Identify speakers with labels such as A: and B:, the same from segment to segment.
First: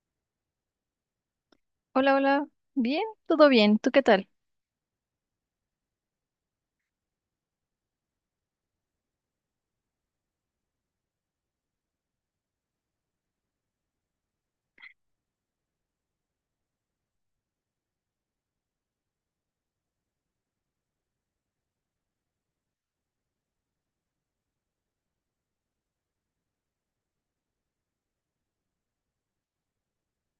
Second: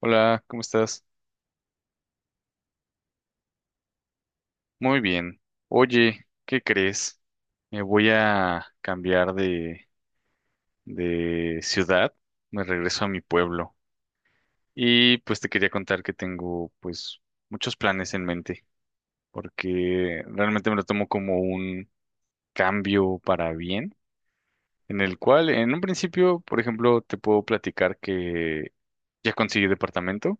A: Hola, ¿cómo estás?
B: Hola, hola. Bien, todo bien. ¿Tú qué tal?
A: Muy bien. Oye, ¿qué crees? Me voy a cambiar de ciudad, me regreso a mi pueblo y pues te quería contar que tengo pues muchos planes en mente porque realmente me lo tomo como un cambio para bien, en el cual en un principio, por ejemplo, te puedo platicar que ya conseguí departamento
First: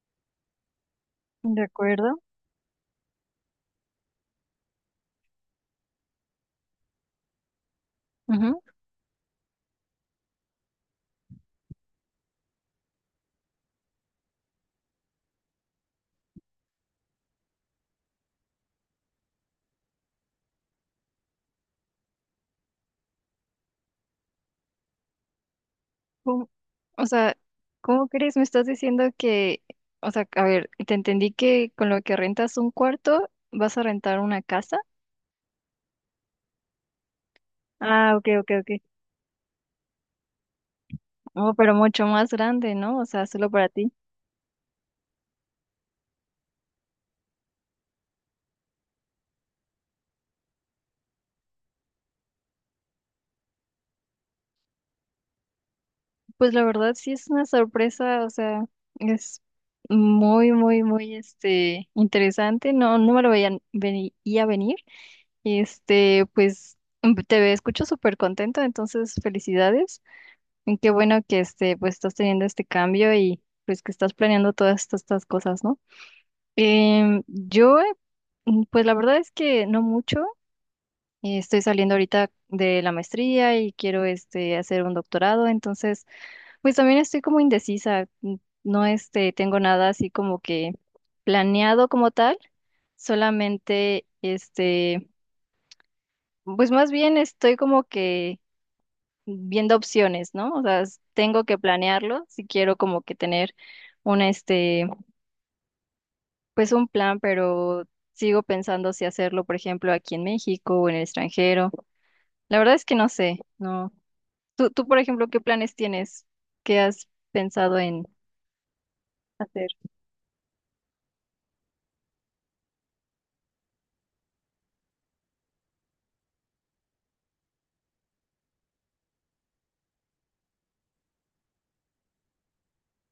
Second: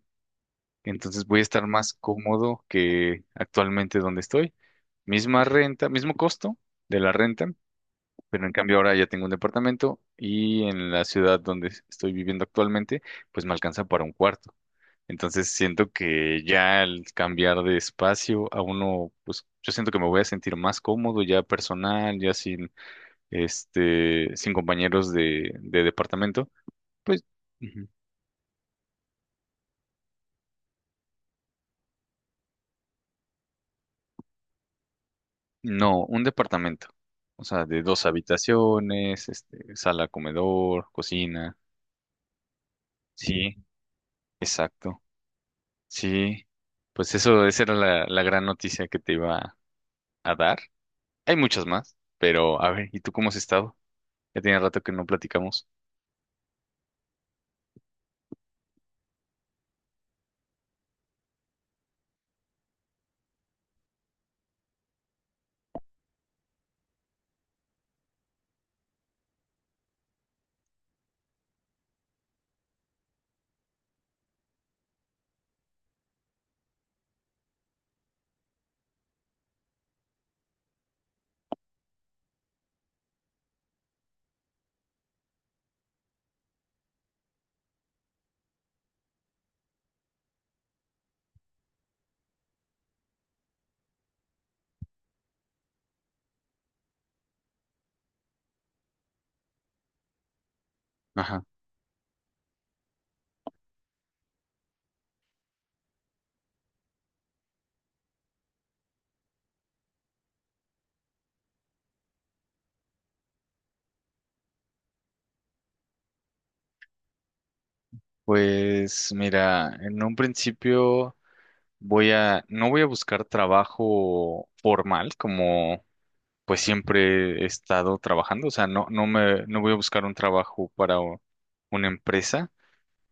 A: entonces voy a
B: De
A: estar más
B: acuerdo.
A: cómodo que actualmente donde estoy. Misma renta, mismo costo de la renta, pero en
B: Ujú.
A: cambio ahora ya tengo un departamento y en la ciudad donde estoy viviendo actualmente, pues me alcanza para un cuarto. Entonces siento que ya al cambiar de espacio a uno, pues yo siento que me voy a sentir más cómodo ya personal, ya sin sin compañeros de
B: ¿Cómo-
A: departamento,
B: O
A: pues.
B: sea, ¿cómo crees? Me estás diciendo que, o sea, a ver, te entendí que con lo que rentas un cuarto vas a rentar una casa.
A: No, un departamento. O sea, de dos
B: Ah, ok, ok, ok.
A: habitaciones, este, sala, comedor,
B: Oh,
A: cocina.
B: pero mucho más grande, ¿no? O sea, solo
A: Sí,
B: para ti.
A: exacto. Sí, pues eso, esa era la gran noticia que te iba a dar. Hay muchas más, pero a ver, ¿y tú cómo has estado? Ya tiene rato que no platicamos.
B: Pues la verdad sí es una sorpresa, o sea, es muy, muy, muy, interesante. No, no me lo veía, venía venir. Pues escucho súper contento, entonces felicidades. Y qué bueno que pues estás teniendo este cambio y pues que estás planeando todas estas cosas, ¿no? Yo, pues la verdad es que no mucho. Estoy saliendo ahorita de la maestría y quiero hacer un doctorado, entonces pues también estoy como indecisa. No tengo nada así como que planeado como tal, solamente pues más bien estoy como que viendo opciones, ¿no? O sea,
A: Ajá.
B: tengo que planearlo si quiero como que tener un este, pues un plan, pero sigo pensando si hacerlo, por ejemplo, aquí en México o en el extranjero. La verdad es que no sé, ¿no? Tú, por ejemplo, ¿qué planes tienes? ¿Qué has pensado en
A: Pues
B: hacer?
A: mira, en un principio no voy a buscar trabajo formal como pues siempre he estado trabajando, o sea, no voy a buscar un trabajo para una empresa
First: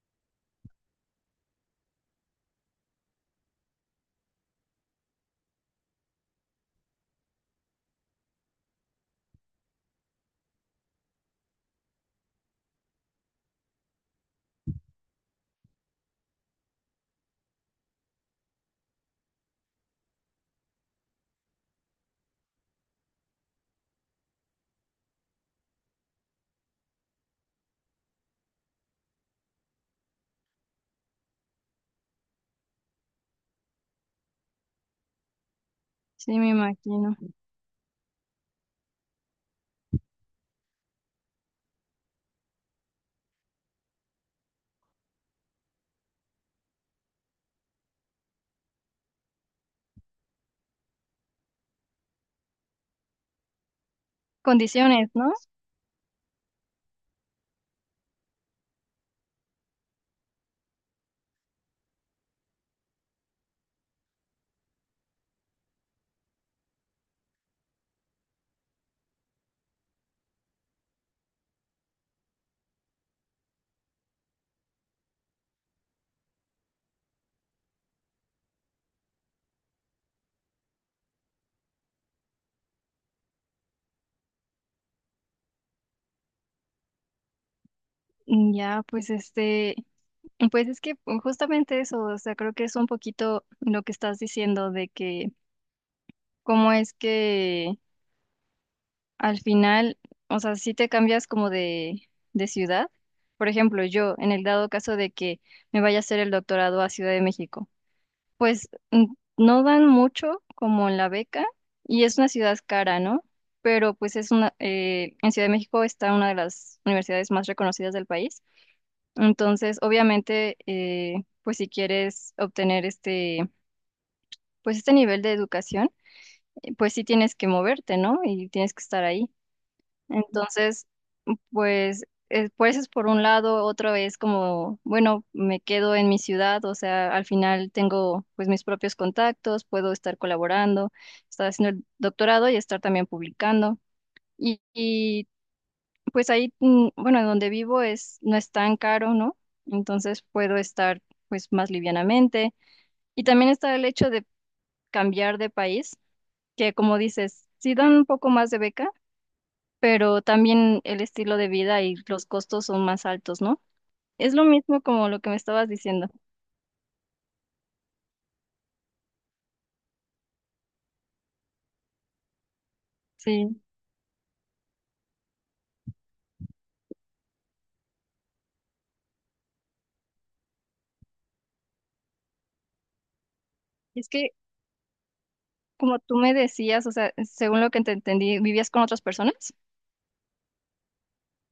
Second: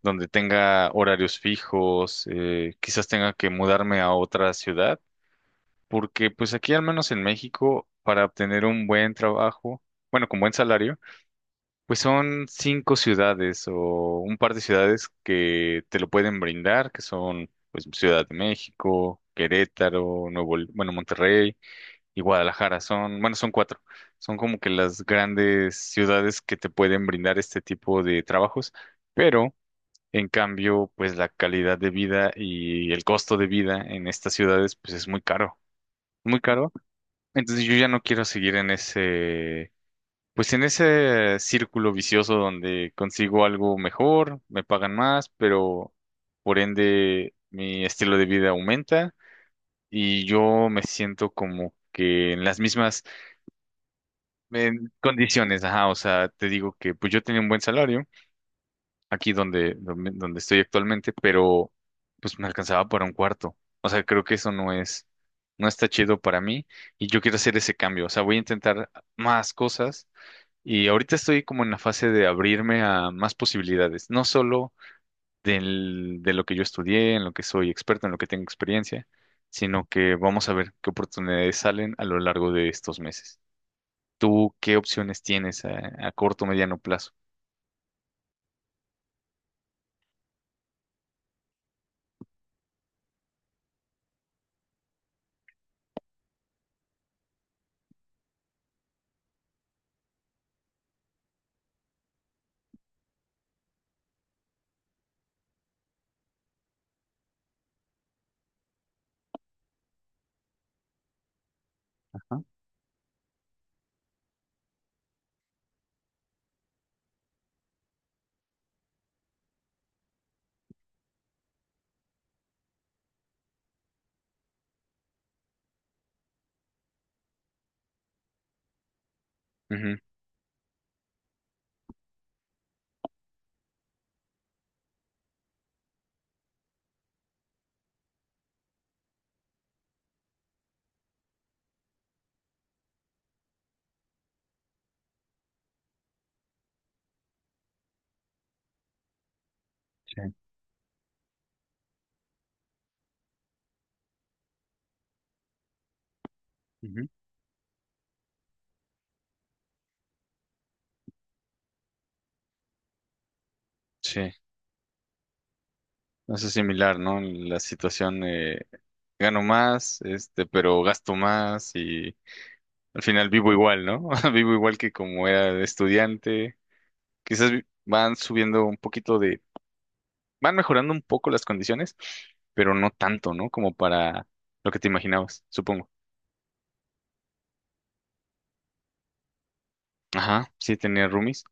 A: donde tenga horarios fijos, quizás tenga que mudarme a otra ciudad, porque pues aquí al menos en México, para obtener un buen trabajo, bueno, con buen salario, pues son cinco ciudades o un par de ciudades que te lo pueden brindar, que son pues Ciudad de México, Querétaro, bueno, Monterrey y Guadalajara. Son, bueno, son cuatro. Son como que las grandes ciudades que te pueden brindar este tipo de trabajos, pero en cambio, pues la calidad de vida y el costo de vida en estas ciudades, pues es muy caro, muy
B: Sí, me
A: caro.
B: imagino.
A: Entonces yo ya no quiero seguir en pues en ese círculo vicioso donde consigo algo mejor, me pagan más, pero por ende mi estilo de vida aumenta y yo me siento como que en las mismas. En
B: Condiciones, ¿no?
A: condiciones, ajá, o sea, te digo que pues yo tenía un buen salario aquí donde estoy actualmente, pero pues me alcanzaba para un cuarto. O sea, creo que eso no es, no está chido para mí y yo quiero hacer ese cambio. O sea, voy a intentar más cosas y ahorita estoy como en la fase de abrirme a más posibilidades, no solo de lo que yo estudié, en lo que soy experto, en lo que tengo experiencia, sino que vamos a ver qué oportunidades salen a lo largo de estos meses. ¿Tú qué opciones tienes a corto o mediano plazo?
B: Ya, pues es que justamente eso, o sea, creo que es un poquito lo que estás diciendo de que cómo es que al final, o sea, si te cambias como de, ciudad. Por ejemplo, yo, en el dado caso de que me vaya a hacer el doctorado a Ciudad de México, pues no dan mucho como en la beca y es una
A: Ajá,
B: ciudad cara, ¿no? Pero pues es una, en Ciudad de México está una de las universidades más reconocidas del país. Entonces, obviamente, pues si quieres obtener pues este nivel de educación, pues sí tienes que moverte, ¿no? Y tienes que estar ahí.
A: ujú,
B: Entonces, pues, es por un lado, otro es como, bueno, me quedo en mi ciudad, o sea, al final tengo pues mis propios contactos, puedo estar colaborando, estar haciendo el doctorado y estar también publicando. Y, y, pues ahí, bueno, donde vivo es, no es tan caro, ¿no?
A: sí.
B: Entonces puedo estar pues más livianamente. Y también está el hecho de cambiar de país, que como
A: Ujú,
B: dices, sí dan un poco más de beca, pero también el estilo de vida y los costos son más altos, ¿no?
A: sí,
B: Es lo mismo como lo que me estabas diciendo.
A: eso es similar, ¿no? La situación, gano más, este, pero gasto más y al final vivo
B: Sí.
A: igual, ¿no? Vivo igual que como era de estudiante. Quizás van subiendo un poquito de, van mejorando un poco las condiciones, pero no tanto, ¿no? Como
B: Es
A: para
B: que,
A: lo que te imaginabas, supongo.
B: como tú me decías, o sea, según lo que te entendí, ¿vivías con otras personas?
A: Ajá, sí, tenía roomies.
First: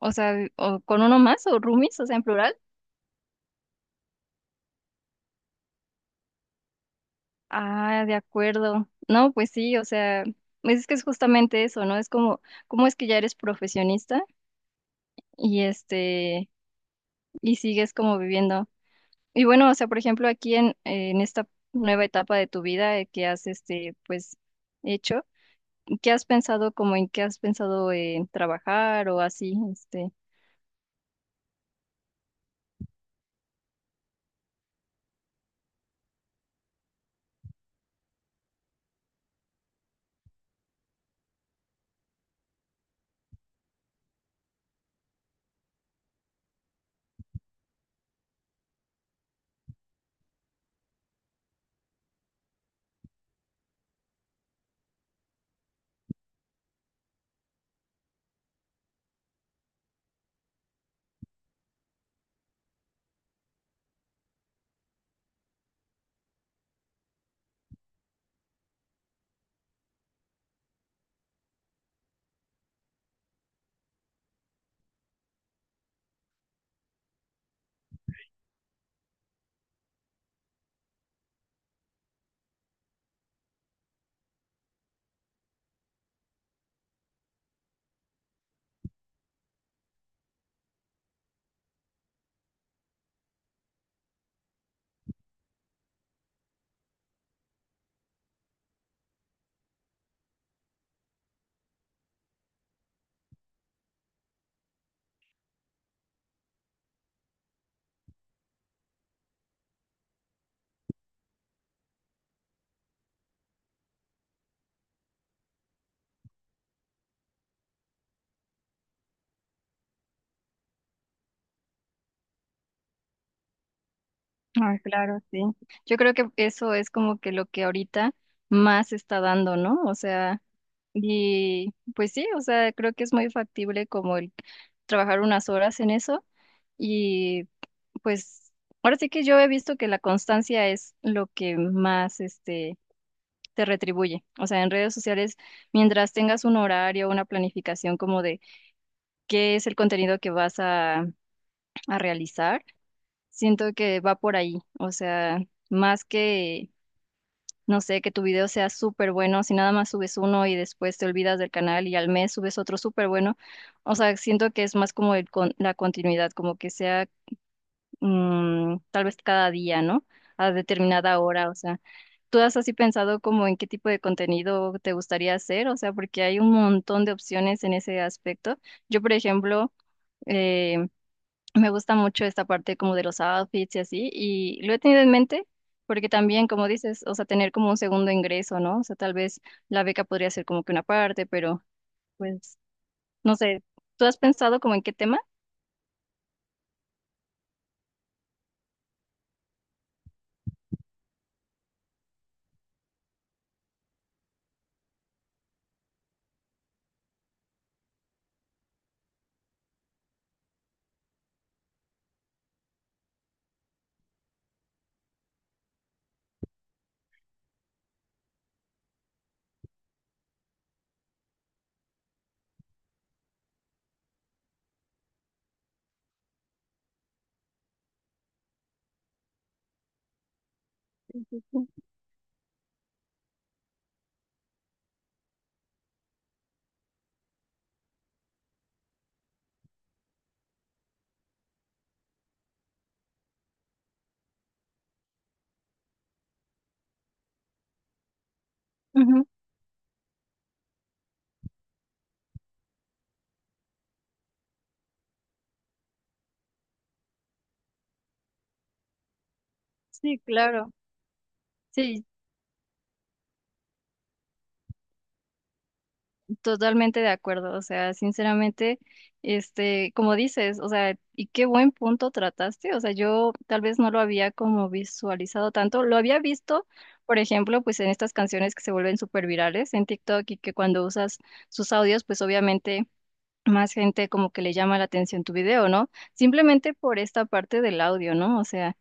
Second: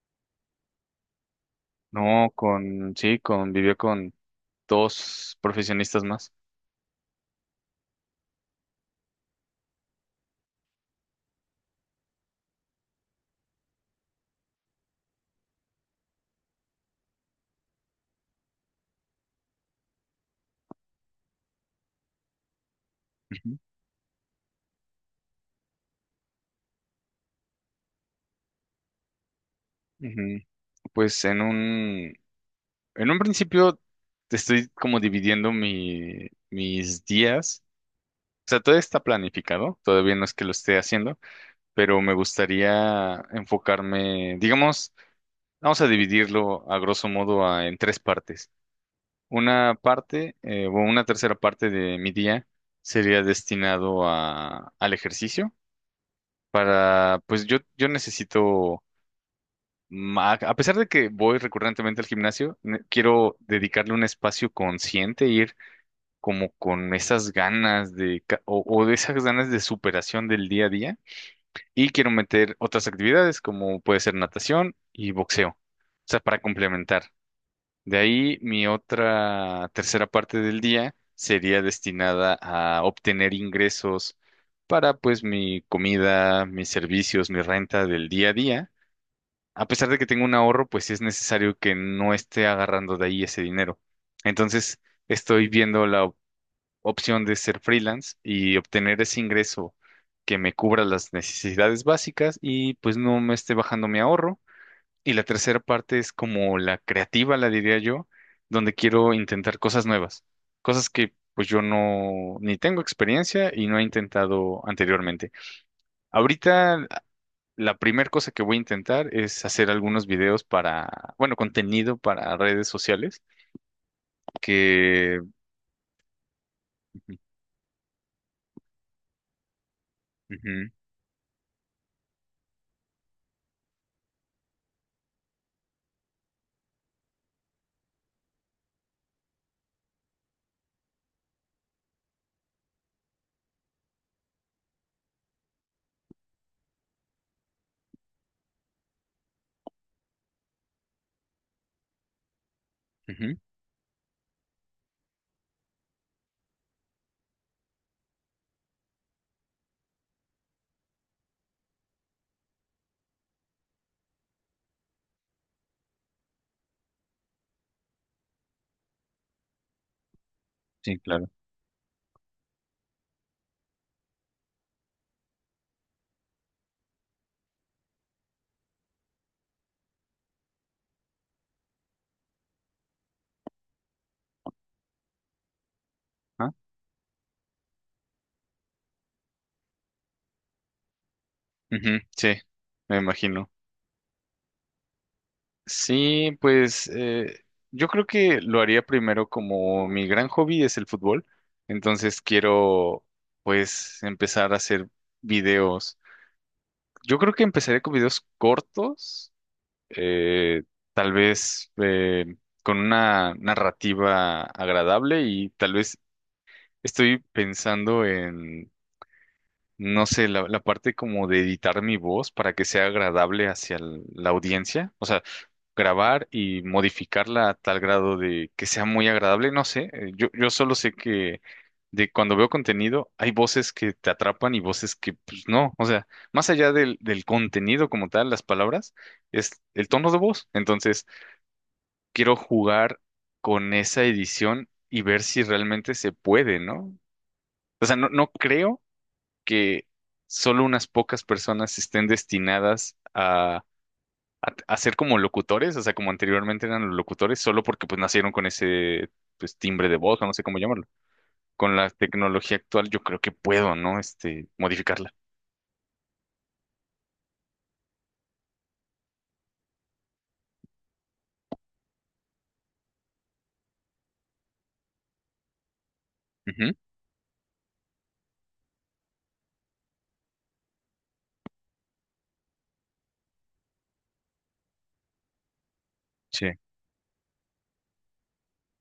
B: O sea, o con uno más, o roomies, o sea, en
A: No,
B: plural.
A: con, sí, con, vivió con dos profesionistas más.
B: Ah, de acuerdo. No, pues sí, o sea, pues es que es justamente eso, ¿no? Es como, ¿cómo es que ya eres profesionista y este, y sigues como viviendo? Y bueno, o sea, por ejemplo, aquí en esta nueva etapa de tu vida, que has hecho, ¿qué has pensado, como en qué has pensado en trabajar o así?
A: Ujú. Pues en en un principio estoy como dividiendo mis días. O sea, todo está planificado, todavía no es que lo esté haciendo, pero me gustaría enfocarme, digamos, vamos a dividirlo a grosso modo en tres partes. Una parte, o una tercera parte de mi día sería destinado al ejercicio para, pues yo necesito a pesar de que voy recurrentemente al gimnasio, quiero dedicarle un espacio consciente, ir como con esas ganas o de esas ganas de superación del día a día. Y quiero meter otras actividades como puede ser natación y boxeo. O sea, para complementar. De ahí mi otra tercera parte del día sería destinada a obtener ingresos para pues mi comida, mis servicios, mi renta del día a día a pesar de que tengo un ahorro, pues sí es necesario que no esté agarrando de ahí ese dinero. Entonces, estoy viendo la opción de ser freelance y obtener ese ingreso que me cubra las necesidades básicas y pues no me esté bajando mi ahorro. Y la tercera parte es como la creativa, la diría yo, donde quiero intentar cosas nuevas, cosas que pues yo no ni tengo experiencia y no he intentado anteriormente. Ahorita la primera cosa que voy a intentar es hacer algunos videos para, bueno, contenido para redes sociales
B: Ah,
A: que...
B: claro, sí. Yo creo que eso es como que lo que ahorita más está dando, ¿no? O sea,
A: Ujú,
B: y pues sí, o sea, creo que es muy factible como el trabajar unas horas en eso y pues ahora sí que yo he visto que la constancia es lo que más, te retribuye. O sea, en redes sociales, mientras tengas un horario, una planificación como de qué es el contenido que vas a realizar,
A: ujú,
B: siento que va por ahí. O sea, más que, no sé, que tu video sea súper bueno, si nada más subes uno y después te olvidas del canal y al mes subes otro súper bueno, o sea, siento que es más como el la continuidad, como que sea tal vez cada día, ¿no? A
A: sí,
B: determinada
A: claro.
B: hora, o sea, ¿tú has así pensado como en qué tipo de contenido te gustaría hacer? O sea, porque hay un montón de opciones en ese aspecto. Yo, por ejemplo, eh, me gusta mucho esta parte como de los outfits y así, y lo he tenido en mente. Porque también,
A: Ah,
B: como dices, o sea, tener como un segundo ingreso, ¿no? O sea, tal vez la beca podría ser como que una parte, pero
A: ujú, sí,
B: pues,
A: me
B: no
A: imagino.
B: sé, ¿tú has pensado como en qué tema?
A: Sí, pues yo creo que lo haría primero como mi gran hobby es el fútbol, entonces quiero pues empezar a hacer videos. Yo creo que empezaré con videos cortos eh, tal vez con una narrativa agradable y tal vez estoy pensando en, no sé, la parte como de editar mi voz para que sea agradable hacia la audiencia, o sea, grabar y modificarla a tal grado de que sea muy agradable, no sé, yo solo sé que... De cuando veo contenido, hay voces que te atrapan y voces que, pues no. O sea, más allá del contenido como tal, las palabras, es el tono de voz. Entonces, quiero jugar con esa edición y ver si realmente se puede, ¿no? O sea, no creo
B: Ujú.
A: que solo unas pocas personas estén destinadas a ser como locutores, o sea, como anteriormente eran los locutores, solo porque pues nacieron con ese pues timbre de
B: Sí,
A: voz, o no sé cómo
B: claro.
A: llamarlo. Con la
B: Sí,
A: tecnología actual yo creo que puedo, ¿no? Este, modificarla.
B: totalmente de acuerdo, o sea, sinceramente, como dices, o sea, y qué buen punto trataste, o sea, yo tal vez no lo había como visualizado tanto, lo había visto,
A: Ujú,
B: por ejemplo, pues en estas canciones que se vuelven súper virales en TikTok y que cuando usas sus audios, pues obviamente más gente como que le llama la atención tu video, ¿no?
A: sí,
B: Simplemente por esta parte del audio, ¿no? O sea...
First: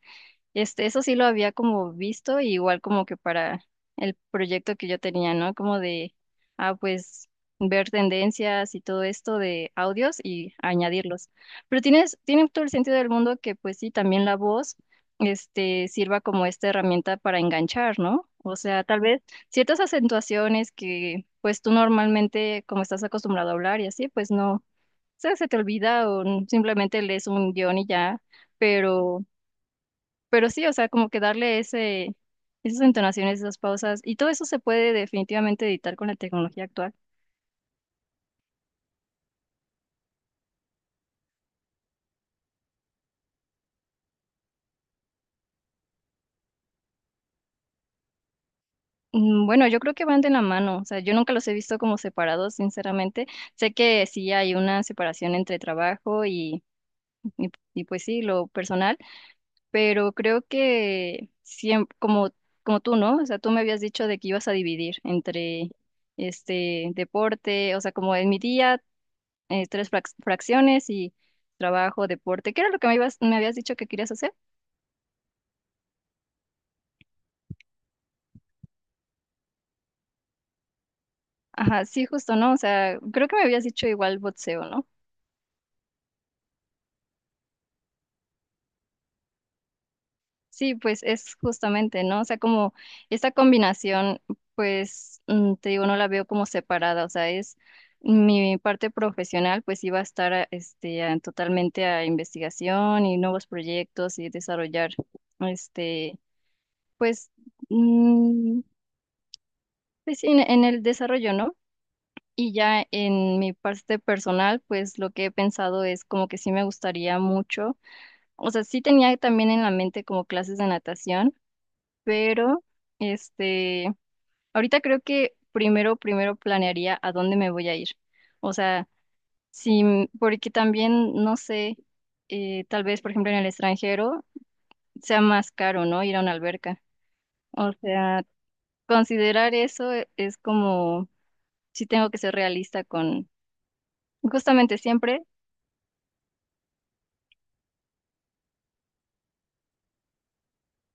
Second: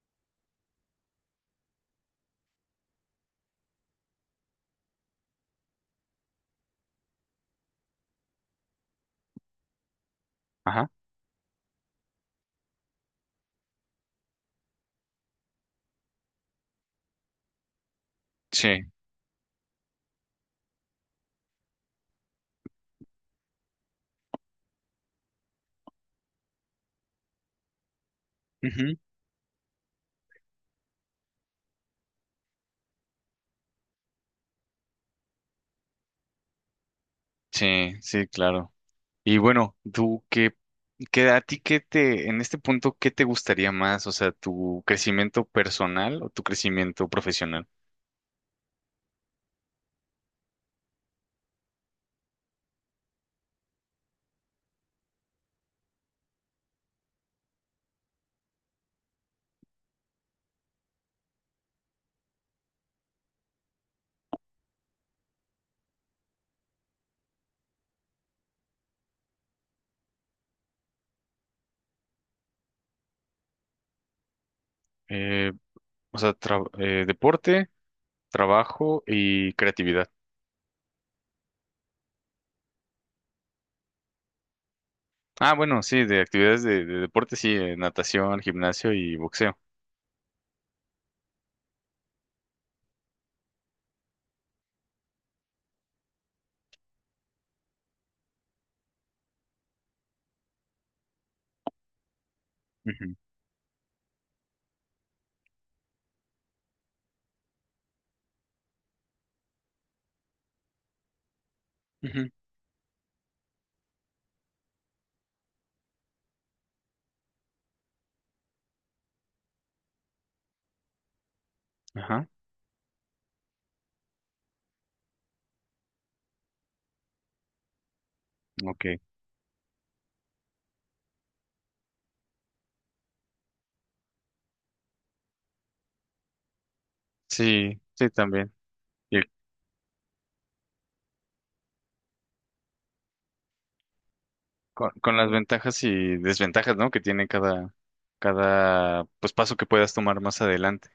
B: Eso sí lo había como visto, igual como que para el proyecto que yo tenía, ¿no? Como de, ah, pues ver tendencias y todo esto de audios y
A: ajá,
B: añadirlos. Pero tiene todo el sentido del mundo que pues sí, también la voz, sirva como esta herramienta para enganchar, ¿no? O sea,
A: sí,
B: tal vez ciertas acentuaciones que pues tú normalmente, como estás acostumbrado a hablar y así, pues no, o sea, se te olvida o simplemente lees un guión y ya,
A: ujú,
B: pero sí, o sea, como que darle ese, esas entonaciones, esas pausas, y todo eso se puede definitivamente editar con la tecnología actual.
A: sí, sí, claro. Y bueno, qué a ti qué te, en este punto, ¿qué te gustaría más? O sea, tu crecimiento personal o tu crecimiento profesional.
B: Bueno, yo creo que van de la mano, o sea, yo nunca los he visto como separados, sinceramente. Sé que sí hay una separación entre trabajo pues sí, lo personal, pero creo que siempre, como tú, ¿no? O sea, tú me habías dicho de que ibas a dividir entre este deporte, o sea, como en mi día, tres fracciones y trabajo, deporte. ¿Qué era lo que me habías dicho que querías hacer?
A: Eh, deporte, trabajo y creatividad.
B: Ajá, sí, justo, ¿no? O sea, creo que me habías dicho igual boxeo, ¿no?
A: Ah, bueno, sí, de actividades de deporte, sí, natación, gimnasio y boxeo.
B: Sí, pues es justamente, ¿no? O sea, como esta combinación, pues te digo, no la veo como separada, o sea, es mi parte profesional, pues iba a estar totalmente a investigación
A: Ujú,
B: y nuevos proyectos y desarrollar, este, pues, mm, pues sí, en el desarrollo, ¿no?
A: ujú,
B: Y ya en mi parte personal, pues lo que he pensado es como que sí me gustaría mucho. O sea, sí tenía también en la mente como clases de natación,
A: ajá,
B: pero este, ahorita creo que primero, primero planearía a dónde me voy a ir. O sea,
A: ok.
B: sí, porque también, no sé, tal vez, por ejemplo, en el extranjero sea más caro, ¿no? Ir a una alberca. O
A: Sí, sí,
B: sea,
A: también. Y
B: considerar eso es como, sí tengo que ser realista con, justamente
A: con
B: siempre.
A: las ventajas y desventajas, ¿no? Que tiene cada, pues, paso que puedas tomar más adelante.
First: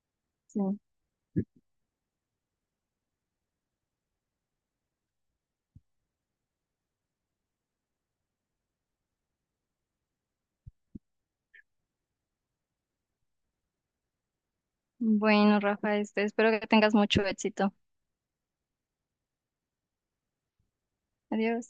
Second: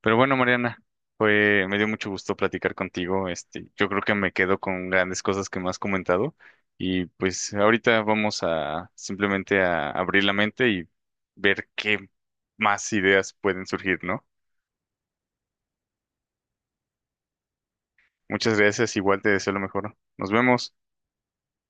A: Pero bueno,
B: Sí.
A: Mariana, fue, me dio mucho gusto platicar contigo. Este, yo creo que me quedo con grandes cosas que me has comentado. Y pues ahorita vamos a simplemente a abrir la mente y ver qué más ideas pueden surgir, ¿no?
B: Bueno, Rafa, espero que tengas mucho éxito.
A: Muchas gracias, igual te deseo lo mejor. Nos vemos.
B: Adiós.